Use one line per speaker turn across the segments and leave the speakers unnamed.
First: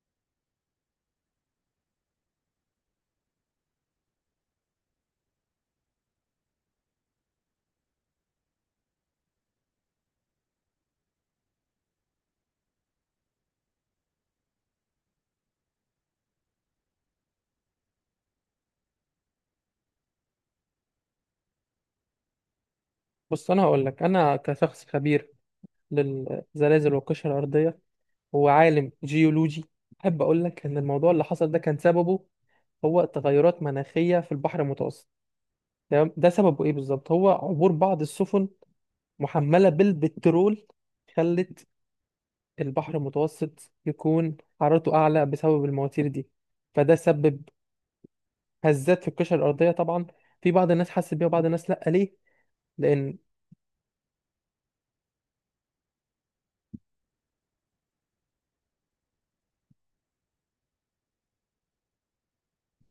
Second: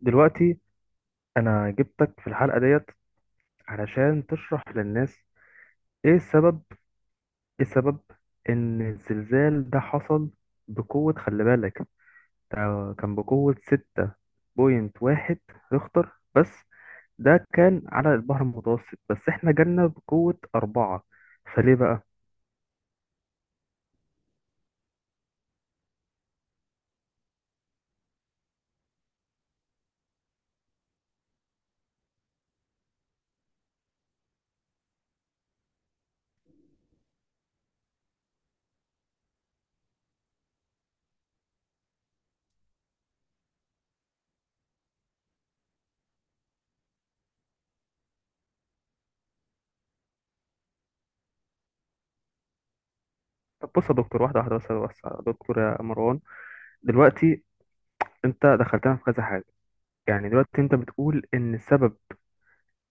دلوقتي انا جبتك في الحلقة ديت علشان تشرح للناس ايه السبب ايه السبب ان الزلزال ده حصل بقوة. خلي بالك ده كان بقوة 6.1 ريختر بس. ده كان على البحر المتوسط بس احنا جالنا بقوة 4، فليه بقى؟
بص، انا هقول لك. انا كشخص خبير للزلازل والقشره الارضيه، وعالم جيولوجي، احب اقول لك ان الموضوع اللي حصل ده كان سببه هو تغيرات مناخيه في البحر المتوسط. تمام. ده سببه ايه بالظبط؟ هو عبور بعض السفن محمله بالبترول، خلت البحر المتوسط يكون حرارته اعلى بسبب المواتير دي. فده سبب هزات في القشره الارضيه طبعا. في بعض الناس حست بيها وبعض الناس لا، ليه؟ لان
طب بص يا دكتور، واحدة واحدة، بس يا دكتور يا مروان. دلوقتي انت دخلتنا في كذا حاجة. يعني دلوقتي انت بتقول ان السبب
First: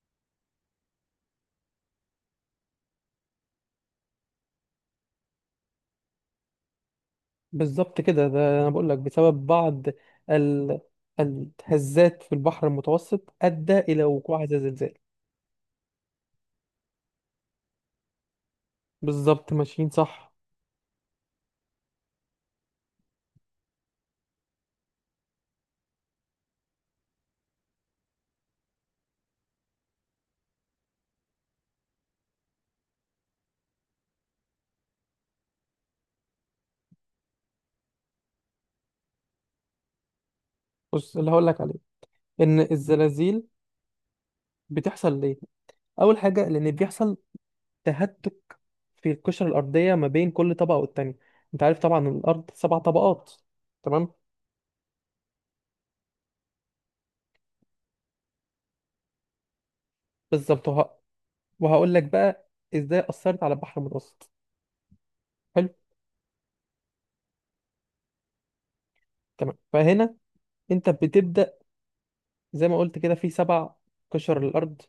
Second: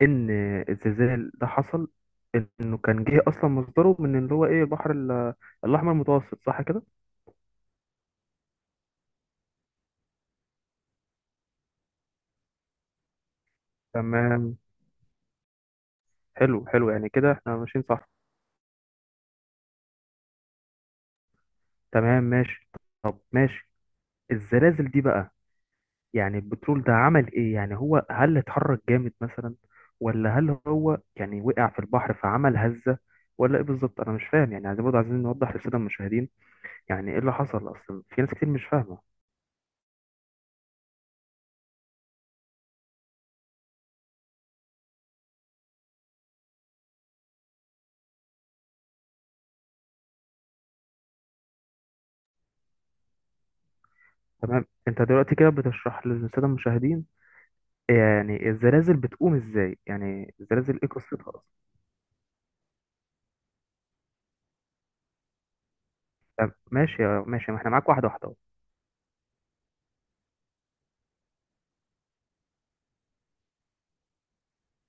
ان الزلزال ده حصل، انه كان جه اصلا مصدره من اللي هو ايه، البحر الاحمر المتوسط، صح كده؟
بالظبط كده. ده انا بقول لك بسبب بعض ال... الهزات في البحر المتوسط ادى الى وقوع هذا
تمام،
الزلزال.
حلو حلو، يعني كده احنا ماشيين صح.
بالظبط ماشيين صح.
تمام ماشي، طب ماشي. الزلازل دي بقى، يعني البترول ده عمل ايه؟ يعني هو هل اتحرك جامد مثلا، ولا هل هو يعني وقع في البحر فعمل هزة، ولا ايه بالظبط؟ انا مش فاهم يعني. عايزين برضه عايزين نوضح للساده المشاهدين يعني ايه اللي حصل اصلا، في ناس كتير مش فاهمه.
بص، اللي هقول لك عليه ان الزلازل بتحصل ليه. اول حاجه، لان بيحصل تهتك في القشره الارضيه ما بين كل طبقه والتانيه. انت عارف طبعا الارض سبع طبقات. تمام.
تمام، انت دلوقتي كده بتشرح للساده المشاهدين يعني الزلازل بتقوم ازاي، يعني
بالظبط.
الزلازل ايه قصتها اصلا.
وهقول لك بقى ازاي اثرت على البحر المتوسط. حلو.
طب ماشي ماشي، ما احنا معاك واحده واحده أهو.
تمام. فهنا انت بتبدا زي ما قلت كده في سبع قشر الارض،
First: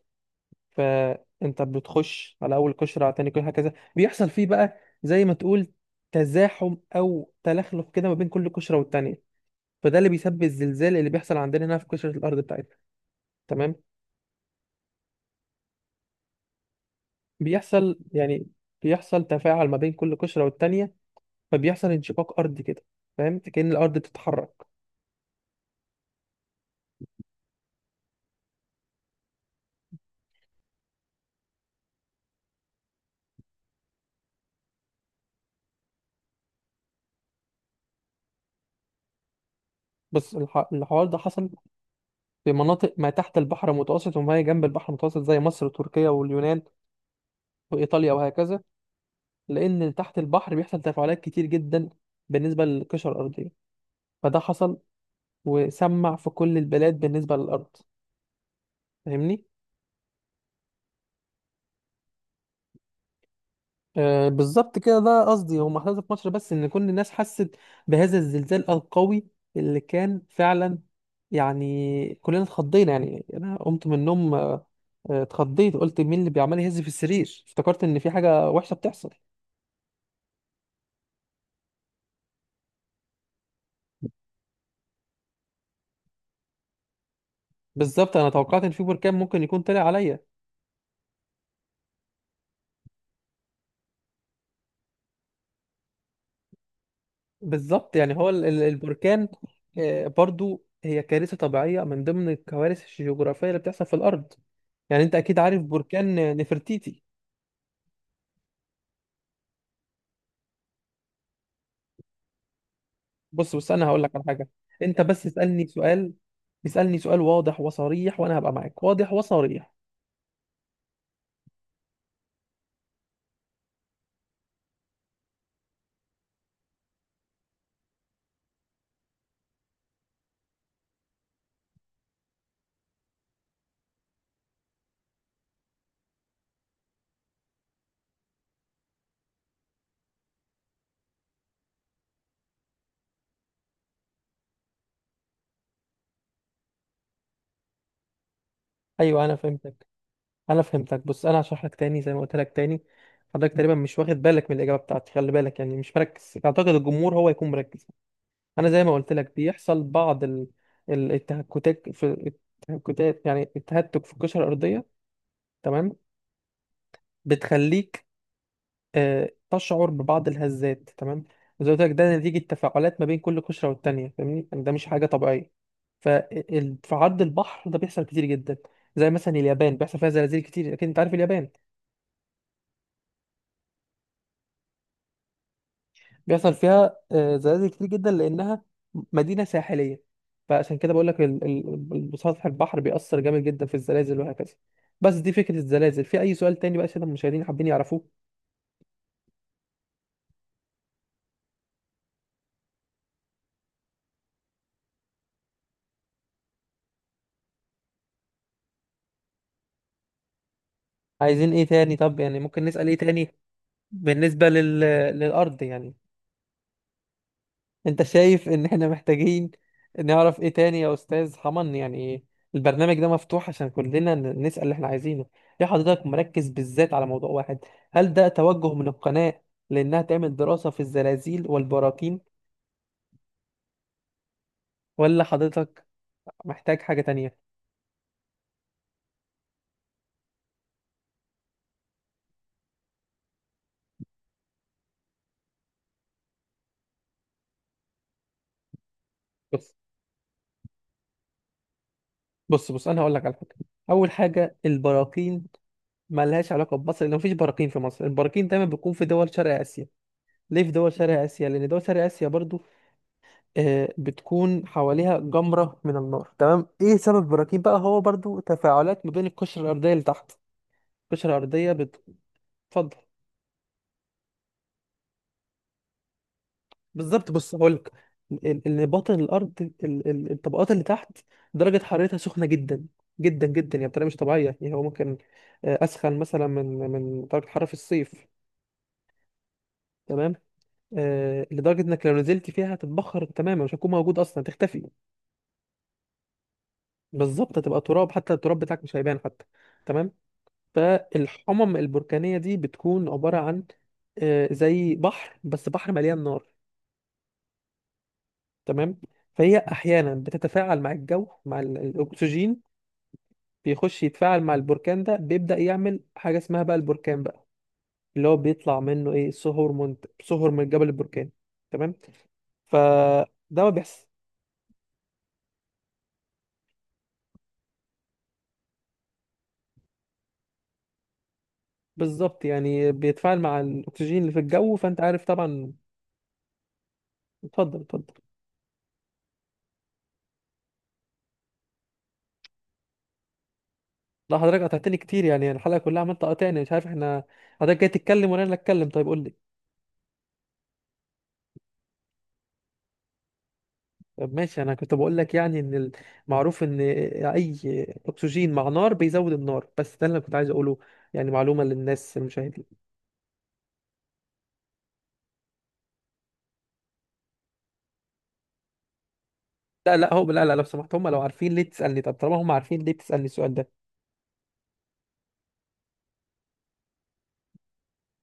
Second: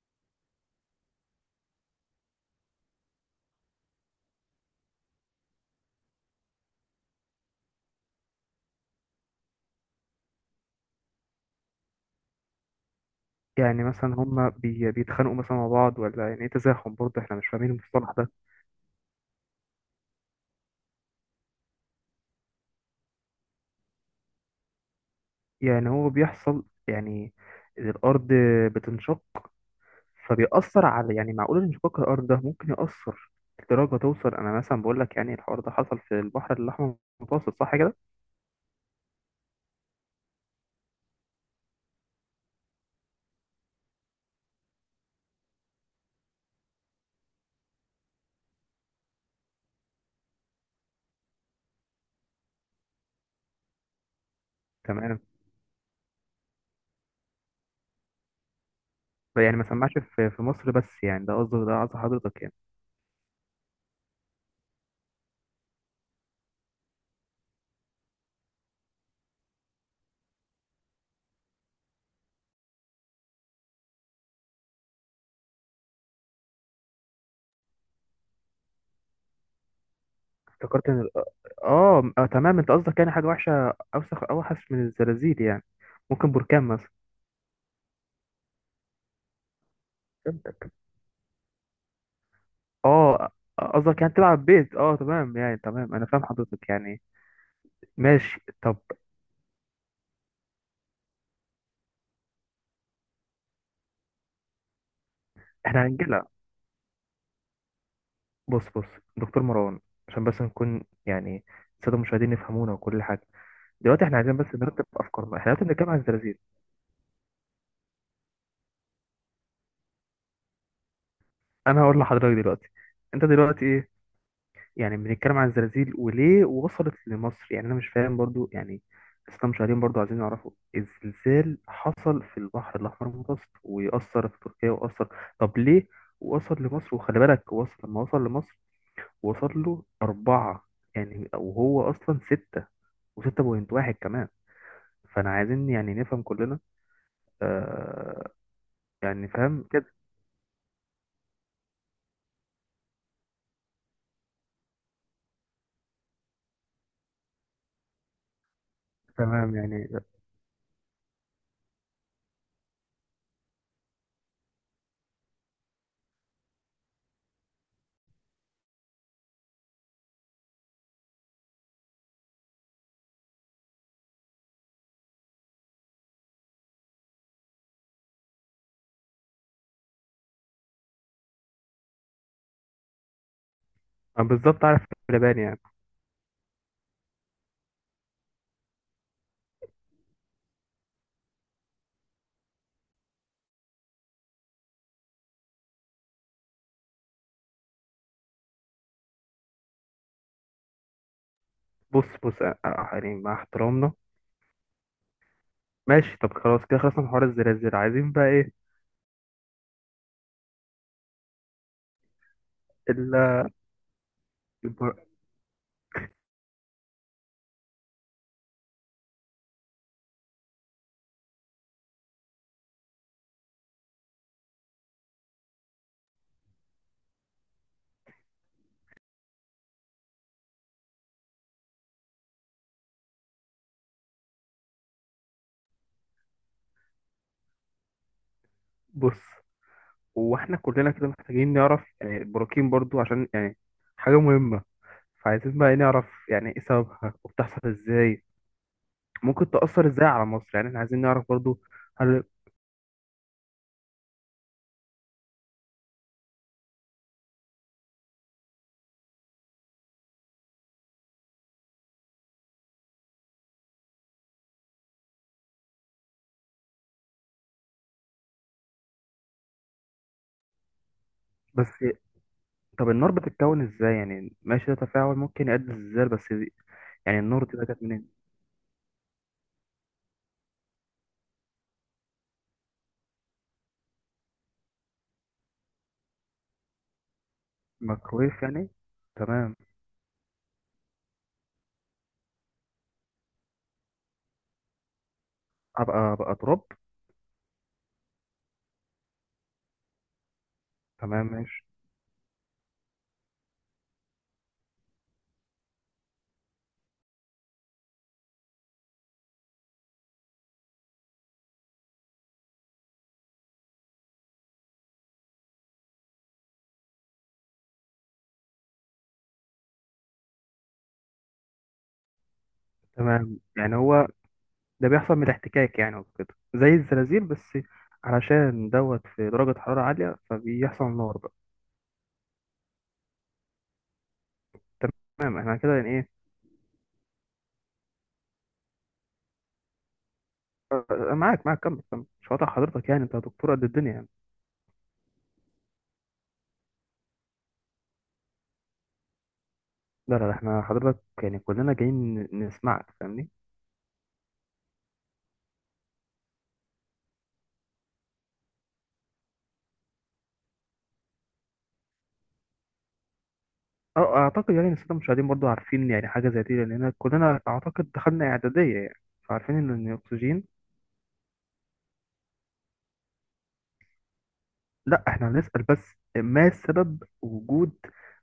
فانت بتخش على اول قشره على تاني قشره، هكذا. بيحصل فيه بقى زي ما تقول تزاحم او تلخلف كده ما بين كل قشره والتانيه. فده اللي بيسبب الزلزال اللي بيحصل عندنا هنا في قشره الارض بتاعتنا. تمام.
يعني مثلا هما بيتخانقوا مثلا مع بعض، ولا يعني ايه تزاحم؟ برضه احنا مش فاهمين المصطلح ده.
يعني بيحصل تفاعل ما بين كل قشره والتانيه، فبيحصل انشقاق ارضي كده، فاهم؟ كأن الارض بتتحرك.
يعني هو بيحصل يعني إن الارض بتنشق فبيأثر على، يعني معقول انشقاق الارض ده ممكن يأثر لدرجه توصل؟ انا مثلا بقول لك يعني الحوار ده حصل في البحر الاحمر المتوسط، صح كده؟
بص، الحوار ده حصل في مناطق ما تحت البحر المتوسط وما هي جنب البحر المتوسط، زي مصر وتركيا واليونان وايطاليا وهكذا. لأن تحت البحر بيحصل تفاعلات كتير جدا بالنسبة للقشرة الأرضية. فده حصل
تمام.
وسمع في كل البلاد بالنسبة للأرض. فاهمني؟
يعني ما سمعش في مصر بس، يعني ده قصدي حضرتك يعني.
آه، بالظبط كده. ده قصدي هو محصل في مصر بس إن كل الناس حست بهذا الزلزال القوي اللي كان فعلا. يعني كلنا اتخضينا، يعني أنا قمت من النوم، اتخضيت، قلت مين اللي بيعمل يهز في السرير، افتكرت إن في حاجة وحشة بتحصل.
افتكرت ان تمام، انت قصدك يعني حاجه وحشه اوسخ اوحش من الزلازل يعني، ممكن بركان مثلا.
بالظبط. أنا توقعت إن في بركان ممكن يكون طلع عليا.
فهمتك. اه قصدك يعني تلعب بيت، اه تمام يعني، تمام انا فاهم حضرتك يعني.
بالظبط، يعني هو
ماشي طب.
البركان. آه، برضو هي كارثة طبيعية من ضمن الكوارث الجغرافية اللي بتحصل في الأرض. يعني أنت أكيد عارف
احنا هنجيلها.
بركان نفرتيتي.
بص بص دكتور مروان، عشان بس نكون يعني الساده المشاهدين يفهمونا وكل حاجه.
بص بص، أنا هقول
دلوقتي
لك
احنا
على
عايزين بس
حاجة.
نرتب
أنت بس
افكارنا، احنا
اسألني
لازم نتكلم عن
سؤال.
الزلازل.
اسألني سؤال واضح وصريح وأنا هبقى معاك واضح وصريح.
انا هقول لحضرتك دلوقتي انت دلوقتي يعني بنتكلم عن الزلازل وليه وصلت لمصر، يعني انا مش فاهم برضو يعني. لسه مشاهدين برضو عايزين يعرفوا. الزلزال حصل في البحر الاحمر المتوسط ويأثر في تركيا وأثر. طب ليه وصل لمصر؟ وخلي بالك وصل، لما وصل لمصر وصل له 4، يعني وهو أصلا 6، وستة بوينت واحد كمان. فأنا عايزين يعني نفهم كلنا. آه.
أيوه،
يعني
أنا
فاهم
فهمتك،
كده؟
أنا فهمتك. بص، أنا هشرح لك تاني، زي ما قلت لك تاني. حضرتك تقريبا مش واخد بالك من الإجابة بتاعتي. خلي بالك، يعني مش مركز. أعتقد الجمهور هو يكون مركز. انا زي ما قلت لك
تمام
بيحصل
يعني.
بعض التهكتات في التهكتات، يعني التهتك في القشره الارضيه. تمام. بتخليك تشعر ببعض الهزات. تمام. وزي ما قلت لك، ده نتيجه تفاعلات ما بين كل قشره والتانيه. فاهمني؟ يعني ده مش حاجه طبيعيه. ففي عرض البحر ده بيحصل كتير جدا. زي مثلا اليابان، بيحصل فيها زلازل كتير، اكيد انت عارف اليابان.
آه، بالظبط عارف. اللبان يعني.
بيحصل فيها زلازل كتير جدا، لانها مدينه ساحليه. فعشان كده بقول لك سطح البحر بيأثر جامد جدا في الزلازل وهكذا. بس دي فكره الزلازل. في اي سؤال تاني بقى عشان المشاهدين حابين يعرفوه؟
بص بص، آه، آه، يعني مع احترامنا. ماشي طب، خلاص كده خلصنا من حوار الزلازل. عايزين بقى ايه؟
عايزين ايه تاني؟ طب يعني ممكن نسأل ايه
ال-
تاني بالنسبه
البر-
للارض يعني. انت شايف ان احنا محتاجين نعرف ايه تاني يا استاذ حمن؟ يعني البرنامج ده مفتوح عشان كلنا نسأل اللي احنا عايزينه. ليه حضرتك مركز بالذات على موضوع واحد؟ هل ده توجه من القناة لانها تعمل دراسة في الزلازل والبراكين، ولا حضرتك محتاج حاجة تانية؟
بص، هو احنا كلنا كده محتاجين نعرف يعني البراكين برضو، عشان يعني حاجة مهمة. فعايزين بقى إيه نعرف يعني ايه سببها، وبتحصل ازاي، ممكن
بص
تأثر ازاي على مصر، يعني احنا عايزين نعرف برضو. هل
بص بص، انا هقول لك على حاجة. اول حاجة، البراكين ملهاش علاقة بمصر، لان مفيش براكين في مصر. البراكين دايما بيكون في دول شرق اسيا. ليه في دول شرق اسيا؟ لان دول شرق اسيا برضو بتكون حواليها جمرة من النار. تمام. ايه سبب البراكين بقى؟ هو برضو تفاعلات ما بين القشرة الأرضية اللي تحت القشرة الأرضية،
بس. طب
بتفضل.
النار بتتكون ازاي؟ يعني ماشي ده تفاعل ممكن يؤدي للزلزال، بس دي-. يعني
بالظبط،
النار
بص
دي بقى جت
هقولك،
منين؟
اللي باطن الأرض الطبقات اللي تحت، درجة حرارتها سخنة جدا جدا جدا. يعني بطريقة مش طبيعية. يعني هو ممكن أسخن مثلا من درجة حرارة في الصيف.
ميكرويف يعني. تمام.
تمام. لدرجة إنك لو نزلت فيها هتتبخر تماما، مش هتكون موجود أصلا، هتختفي.
ابقى ابقى تراب.
بالظبط، هتبقى تراب، حتى التراب بتاعك مش هيبان حتى. تمام.
تمام ماشي.
فالحمم البركانية دي بتكون عبارة عن زي بحر، بس بحر مليان نار. تمام. فهي أحيانا بتتفاعل مع الجو، مع الأكسجين. بيخش يتفاعل مع البركان ده، بيبدأ يعمل حاجة اسمها بقى البركان بقى. اللي هو بيطلع منه إيه؟ صهور من الجبل البركاني. تمام. فده
تمام
ما
يعني
بيحصل.
هو ده بيحصل من الاحتكاك يعني وكده، زي الزلازل بس، علشان دوت في درجة حرارة عالية فبيحصل نار بقى.
بالظبط، يعني بيتفاعل مع الأكسجين اللي في الجو. فأنت عارف
تمام، احنا
طبعا.
كده يعني ايه.
اتفضل، اتفضل.
أنا معاك معاك، كمل كمل، مش قاطع حضرتك يعني، انت دكتور قد الدنيا يعني.
لا، حضرتك قطعتني كتير، يعني الحلقة كلها عمال تقاطعني، مش عارف احنا حضرتك جاي تتكلم ولا انا اللي اتكلم؟ طيب قول لي.
لا لا لا، احنا حضرتك يعني كلنا جايين نسمعك، فاهمني.
طب ماشي. انا كنت بقول لك يعني ان المعروف ان اي اكسجين مع نار بيزود النار. بس ده اللي أنا كنت عايز اقوله، يعني معلومة للناس المشاهدين.
اه اعتقد يعني السادة المشاهدين برضو عارفين يعني حاجة زي دي، لان كلنا اعتقد دخلنا اعدادية يعني. فعارفين ان إن
لا لا، هو لا
الاكسجين.
لا، لو سمحت. هم لو عارفين ليه تسألني؟ طب طالما هم عارفين، ليه بتسألني السؤال ده؟
لا احنا هنسأل بس ما سبب وجود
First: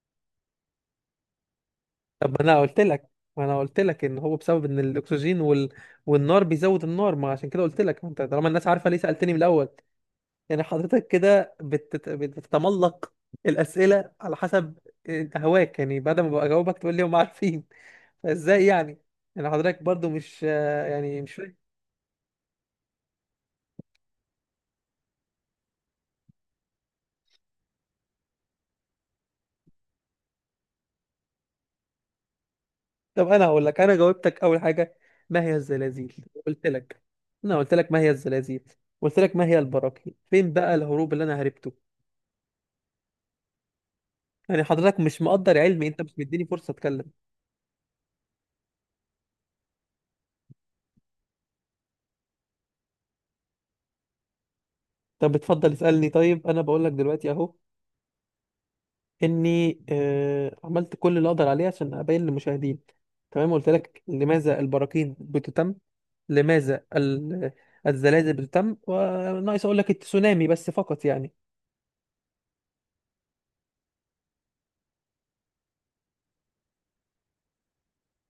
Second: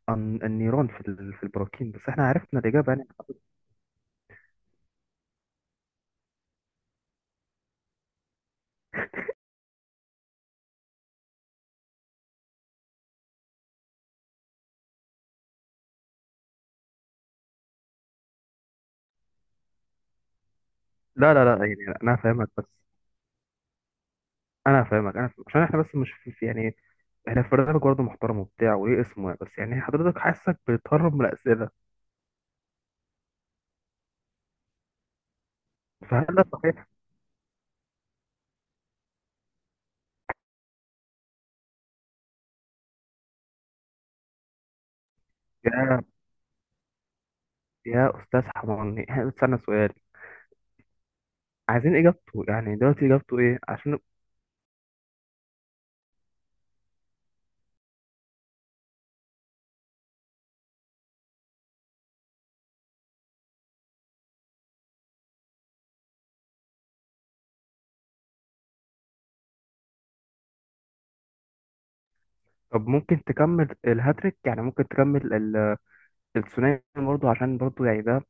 النيران في في البراكين، بس احنا
طب
عرفنا الإجابة يعني.
ما انا قلت لك ان هو بسبب ان الاكسجين والنار بيزود النار. ما عشان كده قلت لك، ما انت طالما الناس عارفة، ليه سألتني من الاول؟ يعني حضرتك كده بتتملق الأسئلة على حسب هواك. يعني بعد ما بجاوبك تقول لي هم عارفين، فازاي يعني؟ يعني حضرتك برضو مش، يعني
لا
مش
لا
فاهم.
لا يعني انا فاهمك بس. انا فاهمك. عشان احنا بس مش في يعني، احنا في برنامج برضه محترم وبتاع وليه اسمه يعني. بس يعني حضرتك حاسك بتهرب من الاسئله،
طب انا هقول لك، انا جاوبتك. اول حاجة ما هي الزلازل؟
فهل ده
قلت
صحيح؟
لك انا قلت لك ما هي الزلازل. قلت لك ما هي البراكين. فين بقى الهروب اللي انا هربته؟ يعني حضرتك مش مقدر علمي، انت
يا
مش مديني فرصة اتكلم.
يا استاذ حماني، احنا بنستنى سؤال عايزين اجابته، يعني دلوقتي اجابته ايه عشان.
طب اتفضل اسألني. طيب انا بقول لك دلوقتي اهو اني عملت كل اللي اقدر عليه عشان ابين للمشاهدين. تمام. قلت لك لماذا البراكين بتتم، لماذا الزلازل بتتم، وناقص اقول لك التسونامي بس فقط يعني.
طب ممكن تكمل الهاتريك؟ يعني ممكن تكمل الثنائي برضه عشان برضه يعني ده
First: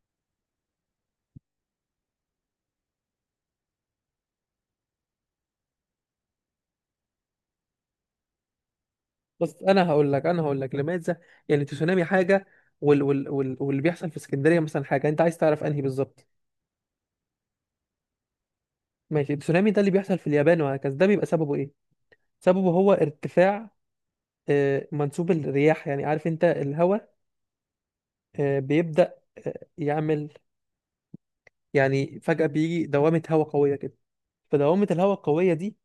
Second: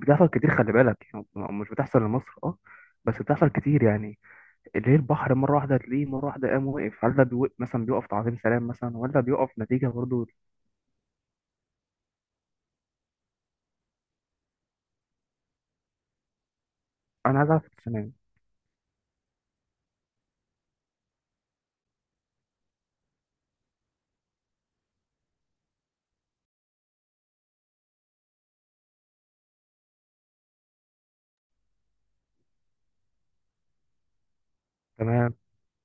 بتحصل كتير خلي بالك يعني. مش بتحصل لمصر، اه، بس بتحصل كتير يعني. اللي هي البحر مره واحده تلاقيه مره واحده قام وقف، هل ده بيوقف مثلا بيقف تعظيم سلام مثلا، ولا بيقف
بس
نتيجه برضو.
انا هقول لك لماذا. يعني التسونامي حاجه، واللي بيحصل في اسكندريه مثلا حاجه. انت عايز تعرف انهي بالظبط؟
انا عايز اعرف السنه.
ماشي. التسونامي ده اللي بيحصل في اليابان وهكذا، ده بيبقى سببه ايه؟ سببه هو ارتفاع منسوب الرياح. يعني عارف انت الهواء بيبدأ يعمل، يعني فجأة بيجي دوامة هواء قوية كده. فدوامة الهواء
تمام.
القوية دي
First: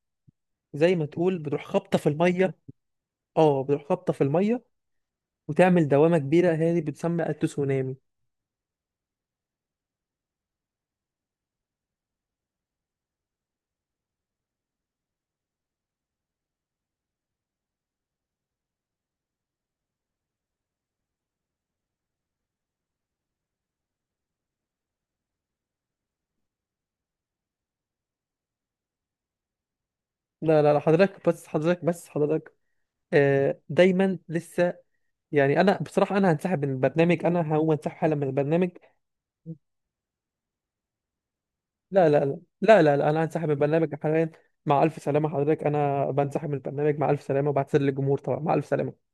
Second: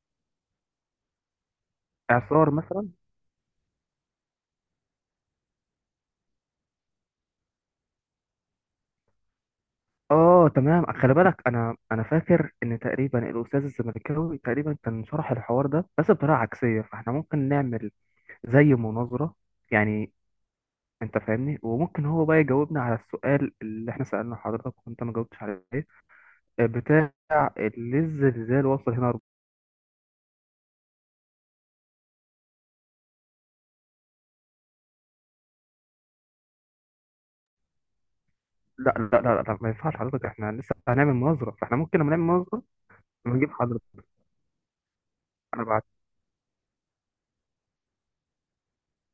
زي ما تقول بتروح خابطة في
اعصار
المية.
مثلا.
اه، بتروح خابطة في المية وتعمل دوامة كبيرة، هي دي بتسمى التسونامي.
اه تمام، خلي بالك انا فاكر ان تقريبا الاستاذ الزمالكاوي تقريبا كان شرح الحوار ده بس بطريقه عكسيه، فاحنا ممكن نعمل زي مناظره يعني. انت فاهمني، وممكن هو بقى يجاوبنا على السؤال اللي احنا سألنا حضرتك وانت ما جاوبتش عليه. بتاع ليه الزلزال وصل هنا.
لا لا لا، حضرتك بس، حضرتك بس، حضرتك. آه دايما لسه، يعني انا بصراحة، انا هنسحب من البرنامج. انا هقوم انسحب حالا من البرنامج.
لا لا لا لا ما ينفعش حضرتك، احنا لسه هنعمل مناظرة، فاحنا ممكن
لا
لما نعمل
لا لا
مناظرة
لا لا، لا، انا هنسحب من
نجيب
البرنامج
حضرتك.
حاليا. مع الف سلامة حضرتك،
انا بعد
انا بنسحب من البرنامج. مع الف سلامة، وبعتذر للجمهور طبعا. مع الف سلامة.